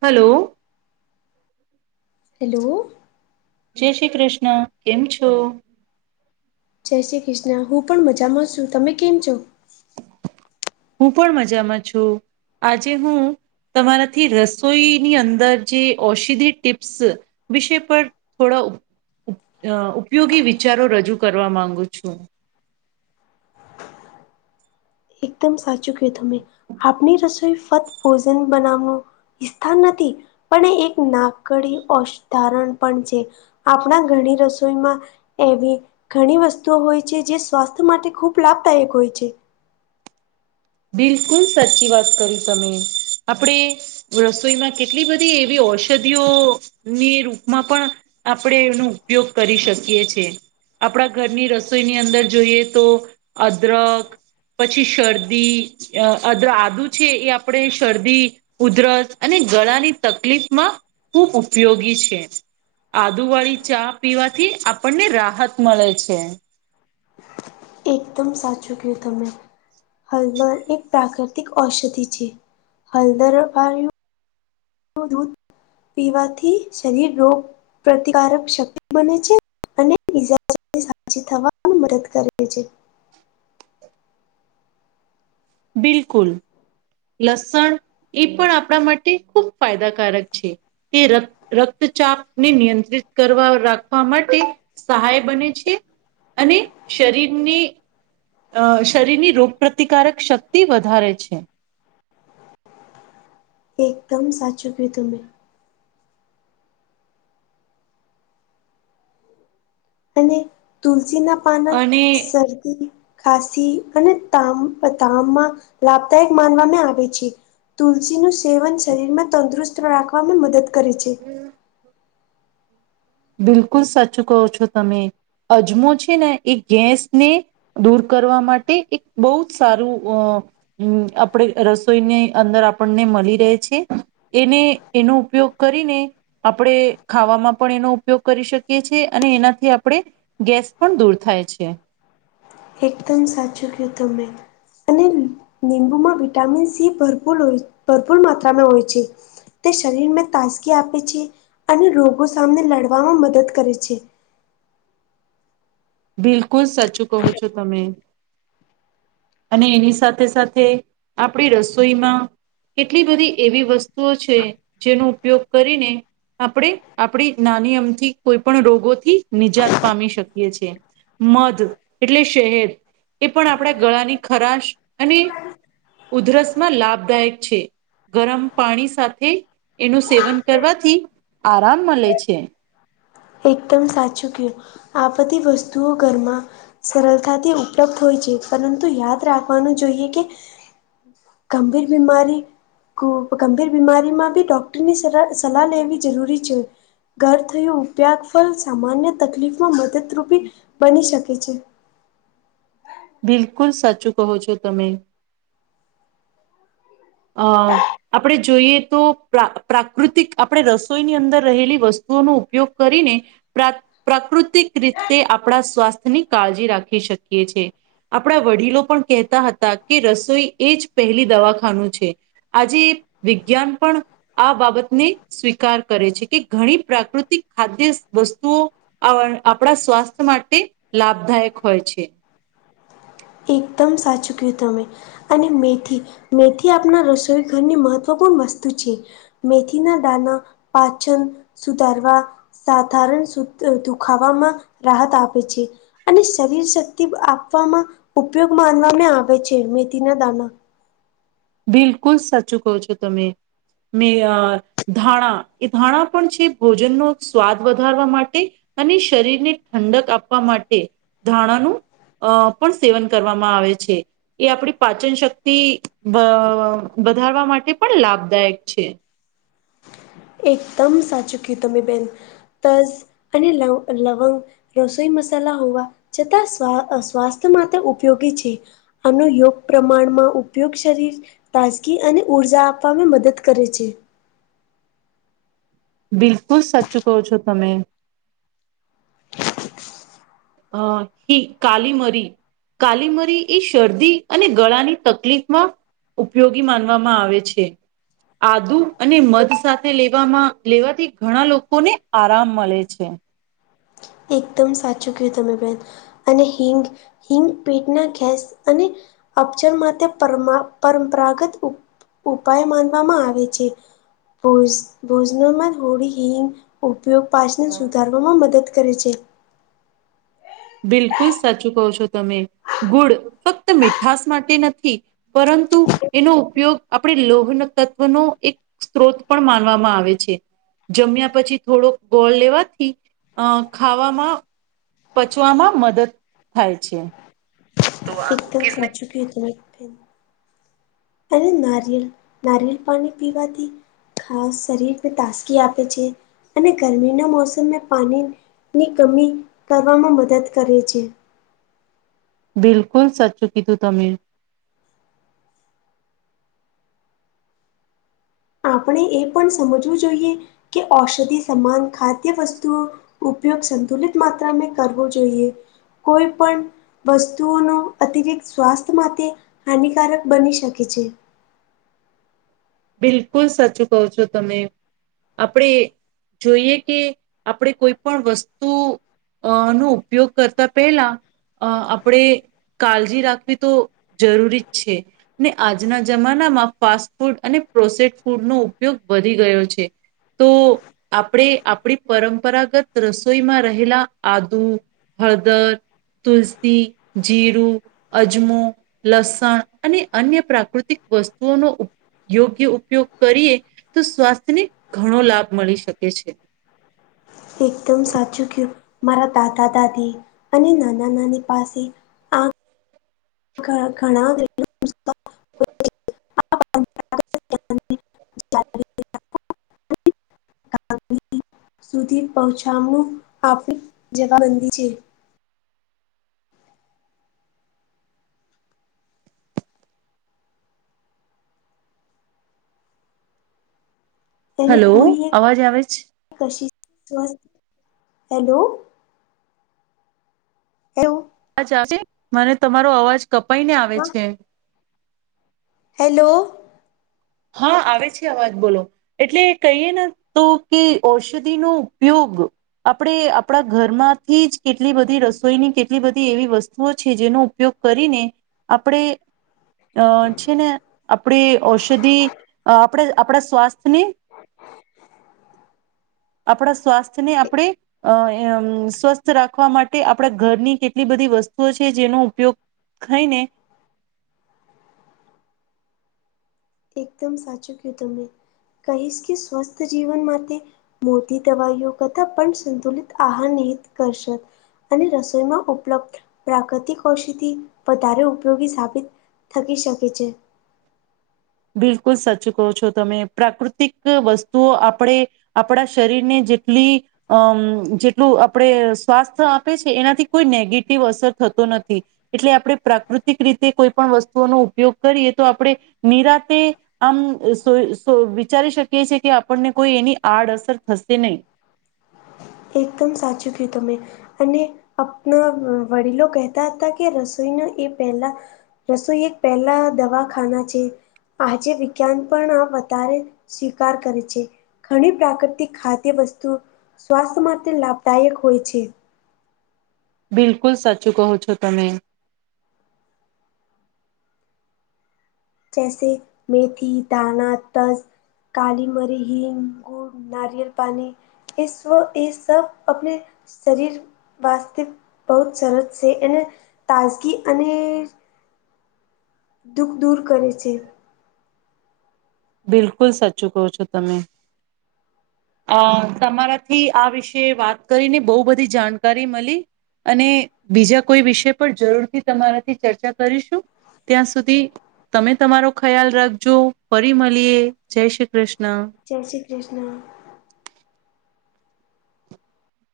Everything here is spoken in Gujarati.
હાલો હેલો જયશ્રી કૃષ્ણ કેમછો જયશ્રી કૃષ્ણ હું પણ મજામાં છું, તમે કેમ છો હું પણ મજામાં છું, આજે હું તમારાથી રસોઈની અંદર જે ઔષધી ટીપ્સ વિષય પર થોડા ઉપયોગી વિચારો રજૂ કરવા માંગુ છું એકદમ સાચું કંઈ તમે આપણી રસોઈ ફકત ભોજન બનાવવું વિસ્થાન નથી પણ એ એક નાકડી અશધારણ પણ છે. આપણા ઘણી રસોઈમાં એવી ઘણી વસ્તુઓ હોય છે, જે સ્વાસ્થ્ય માટે ખૂબ લાભદાયક હોય છે. બિલકુલ સાચી વાત કરી, તમે આપણેે રસોઈમાં કેટલી બધી એવી ઔષધિઓની રૂપમાં પણ આપણેે એનો ઉપયોગ કરી શકીએ છીએ આપણા ઘરની રસોઈની અંદર જોઈએ, તો અદરક પછી શરદી આદુ છે, એ આપણે શરદી ઉધરસ અને ગળાની તકલીફમાં ખૂબ ઉપયોગી છે. આદુ વાળી ચા પીવાથી આપણને રાહત મળે છે. એકદમ સાચું કું તમે. હલદર એક પ્રાકૃતિક ઔષધિ છે. હલદર વાળુ દૂધ પીવાથી શરીર રોગ પ્રતિકારક શક્તિ બને છે અને બીજા હાજી થવા પણ મદદ કરે છે. બિલકુલ. લસણ એ પણ આપણા માટે ખૂબ ફાયદાકારક છે. તે રત રક્તચાપ ને નિયંત્રિત કરવા રાખવા માટે સહાય બને છે અને શરીરને અ શરીરની રોગપ્રતિકારક શક્તિ વધારે છે. એકદમ સાચું કી તમે. અને તુલસીના પાના, અને શરદી ખાસી અને તામ તામમાં લાભદાયક માનવામાં આવે છે. તુલસીનું સેવન શરીરમાં તંદુરસ્ત રાખવામાં મદદ કરે છે. બિલકુલ સાચુ કહો છો તમે અજમો છે ને એ ગેસને દૂર કરવા માટે એક બહુ જ સારું અ હમ્મ, આપણે રસોઈની અંદર આપણને મળી રહે છે. એને એનો ઉપયોગ કરીને આપણેે ખાવામાં પણ એનો ઉપયોગ કરી શકીએ છીએ અને એનાથી આપણે ગેસ પણ દૂર થાય છે. એકદમ સાચું કયું તમે. અને લીંબુમાં વિટામિન સી ભરપૂર હોય ભરપૂર માત્રામાં હોય છે. તે શરીરમાં તાજગી આપે છે અને રોગો સામને લડવામાં મદદ કરે છે. બિલકુલ સાચું કહો છો તમે. અને એની સાથે સાથે આપણી રસોઈમાં કેટલી બધી એવી વસ્તુઓ છે જેનો ઉપયોગ કરીને આપણે આપણી નાની અમથી કોઈ પણ રોગોથી નિજાત પામી શકીએ છે. મધ એટલે શહેદ એ પણ આપણા ગળાની ખરાશ અને ઉધરસમાં લાભદાયક છે. ગરમ પાણી સાથે એનું સેવન કરવાથી આરામ મળે છે. એકદમ સાચું કયું આ બધી વસ્તુઓ ઘરમાં સરળતાથી ઉપલબ્ધ હોય છે પરંતુ યાદ રાખવાનું જોઈએ કે ગંભીર બીમારી ગંભીર બીમારીમાં બી ડોક્ટરની સલા સલાહ લેવી જરૂરી છે. ઘર થયું ઉપ્યાગ ફલ સામાન્ય તકલીફમાં મદદરૂપી બની શકે છે. બિલકુલ સાચું કહો છો તમે. અ આપણે જોઈએ તો પ્રાકૃતિક આપણે રસોઈની અંદર રહેલી વસ્તુઓનો ઉપયોગ કરીને પ્રા પ્રાકૃતિક રીતે આપણા સ્વાસ્થ્ય ની કાળજી રાખી શકીએ છે. આપણા વડીલો પણ કહેતા હતા કે રસોઈ એજ પહેલી દવાખાનું છે. આજે વિજ્ઞાન પણ આ બાબતને સ્વીકાર કરે છે કે ઘણી પ્રાકૃતિક ખાદ્ય વસ્તુઓ આપણા સ્વાસ્થ્ય માટે લાભદાયક હોય છે. દમ સાચું ક્યું તમે. અને મેથી મેથી આપણા રસોઈ ઘરની મહત્વપૂર્ણ વસ્તુ છે. મેથીના દાના પાચન સુધારવા સાધારણ સુ દુખાવામાં રાહત આપે છે. અને શરીર શક્તિ આપવામાં ઉપયોગ માનવામાં આવે છે મેથીના દાણા. બિલકુલ સાચું કહો છો તમે. મે અ ધાણા એ ધાણા પણ છે ભોજનનો સ્વાદ વધારવા માટે અને શરીરને ઠંડક આપવા માટે ધાણાનું અ પણ સેવન કરવામાં આવે છે એ આપણી પાચન શક્તિ બ વધારવા માટે પણ લાભદાયક છે. એકદમ સાચું કીધું તમે બેન. તસ અને લ લવંગ. રસોઈ મસાલા હોવા છતાં સા સ્વાસ્થ્ય માત્ર ઉપયોગી છે. એનું યોગ પ્રમાણમાં ઉપ ઉપયોગ શરીર તાજગી અને ઉર્જા આપવામાં મદદ કરે છે. બિલકુલ સાચું કહો છો તમે. હહ કી કાલી મરી. કાલી મરી એ શરદી અને ગળાની તકલીફમાં ઉપયોગી માનવામાં આવે છે. આદુ અને મધ સાથે લેવામાં લેવાથી ઘણા લોકોને આરામ મલે છે. એકદમ સાચું કયું તમે બેન. અને હિંગ હિંગ પેટના ગેસ અને અપચર માટે પરમાં પરંપરાગત ઉપાય માનવામાં આવે છે. ભોજ ભોજનોમાં થોડી હિંગ ઉપયોગ પાસને સુધારવામાં મદદ કરે છે. બિલકુલ સાચું કહો છો તમે. ગુળ ફક્ત મીઠાસ માટે નથી. પરંતુ એનો ઉપયોગ આપણે લોહન તત્વનો એક સ્ત્રોત પણ માનવામાં આવે છે. જમ્યા પછી થોડોક ગોળ લેવાથી અ ખાવામાં પચવામાં મદદ થાય છે. તો આ એકદમ કૂકીઝને સાચુ કહ્યું તમે બેન. અને નારિયેલ નારિયેલ પાણી પીવાથી ખાસ શરીરને તાસગી આપે છે. અને ગરમીના મોસમમાં પાની ની કમી કરવામાં મદદ કરે છે. બિલકુલ સાચું કીધું તમે. આપણે એ પણ સમજવું જોઈએ કે ઔષધિ સમાન ખાદ્ય વસ્તુઓ ઉપયોગ સંતુલિત માત્રા મે કરવો જોઈએ. કોઈ પણ વસ્તુઓનો અતિરિક્ત સ્વાસ્થ્ય માટે હાનિકારક બની શકે છે. બિલકુલ સાચું કહો છો તમે. આપણે જોઈએ કે આપણે કોઈ પણ વસ્તુ અ નો ઉપયોગ કરતા પહેલા અ આપણે કાલજી રાખવી તો જરૂરી જ છે. ને આજના જમાનામાં ફાસ્ટ ફૂડ અને પ્રોસે ફૂડનો ઉપયોગ વધી ગયો છે. તો આપણે આપણી પરંપરાગત રસોઈમાં રહેલા આદુ હળદર, તુલસી, જીરું. અજમો, લસણ અને અન્ય પ્રાકૃતિક વસ્તુઓનો ઉપ યોગ્ય ઉપયોગ કરીએ તો સ્વાસ્થ્યને ઘણો લાભ મળી શકે છે. એકદમ સાચું કયું. મારા દાદા દાદી અને નાના નાની પાસે ઘણાં ઘણાં [inaudible] [inaudible] [inaudible] સુધી પહોચામણું આપણી જવાબંધી છે. એને હલો હૂઈએ અવાજ આવે છે? કશી હેલો એવું? અવાજ આવે છે? મને તમારો અવાજ કપાઈને આવે છે. હેલો હા આવે છે અવાજ બોલો. એટલે કહીએ ને તો કે ઔષધિનો ઉપયોગ આપણે આપણા ઘરમાંથી જ કેટલી બધી રસોઈની કેટલી બધી એવી વસ્ તું ઓ છે જેનો ઉપયોગ કરીને આપણે અ છે ને આપણી ઔષધિ અ આપણે આપણા સ્વાસ્થ્યને. . આપણા સ્વાસ્થ્યને આપણે. અ સ્વસ્થ રાખવા માટે આપણા ઘરની કેટલી બધી વસ્તુઓ છે જેનો ઉપયોગ. ખઈ ને એકદમ સાચું કીધું તને કહીશ કે સ્વસ્થ જીવન માટે મોતી દવાઈઓ કથા પણ સંતુલિત આહાર નિહિત કરશત. અને રસોઈમાં ઉપલબ્ધ પ્રાકૃતિક ઔષધિ વધારે ઉપયોગી સાબિત. થકી શકે છે. બિલકુલ સાચું કહો છો તમે પ્રાકૃતિક વસ્તુઓ આપણે. આપણા શરીર ને જેટલી અમ જેટલું આપણે સ્વાસ્થ્ય આપે છે એનાથી કોઈ નેગેટિવ અસર થતો નથી. એટલે આપણે પ્રાકૃતિક રીતે કોઈ પણ વસ્તુઓનો ઉપયોગ કરીએ તો આપણે નિરાતે. આમ સો સો ઈ વિચારી શકીએ છી કે આપણને કોઈ એની આડઅસર થશે નહી એકદમ સાચું કયું ત મે અને અપણા વડીલો કહેતા હતા કે રસોઈના એ પહેલા રસોઈ એક પહેલા દવાખાના છે. આજે વિજ્ઞાન પણ આ વધારે સ્વીકાર કરે છે. ઘણી પ્રાકૃતિક ખાદ્ય વસ્તુ સ્વાસ્થ્ય માટે લાભદાયક હોય છે. બિલકુલ સાચું કહો છો તમે. જૈસે મેથી દાણા તજ કાલી મરી હિંગ ગુળ નારિયલ પાણી. એ એ સબ આપણે શરીર વાસ્તવ બહુ જ સરસ છે એને તાજગી અને દુઃખ દૂર કરે છે. બિલકુલ સાચું કહો છો તમે. અ તમારાથી આ વિશે વાત કરીને બહુ બધી જાણકારી મળી. અને બીજા કોઈ વિષય પર જરૂરથી તમારાથી ચર્ચા કરીશું. ત્યાં સુધી તમે તમારો ખ્યાલ રાખજો. ફરી મળલિએે જય શ્રી કૃષ્ણ. જય શ્રી કૃષ્ણ.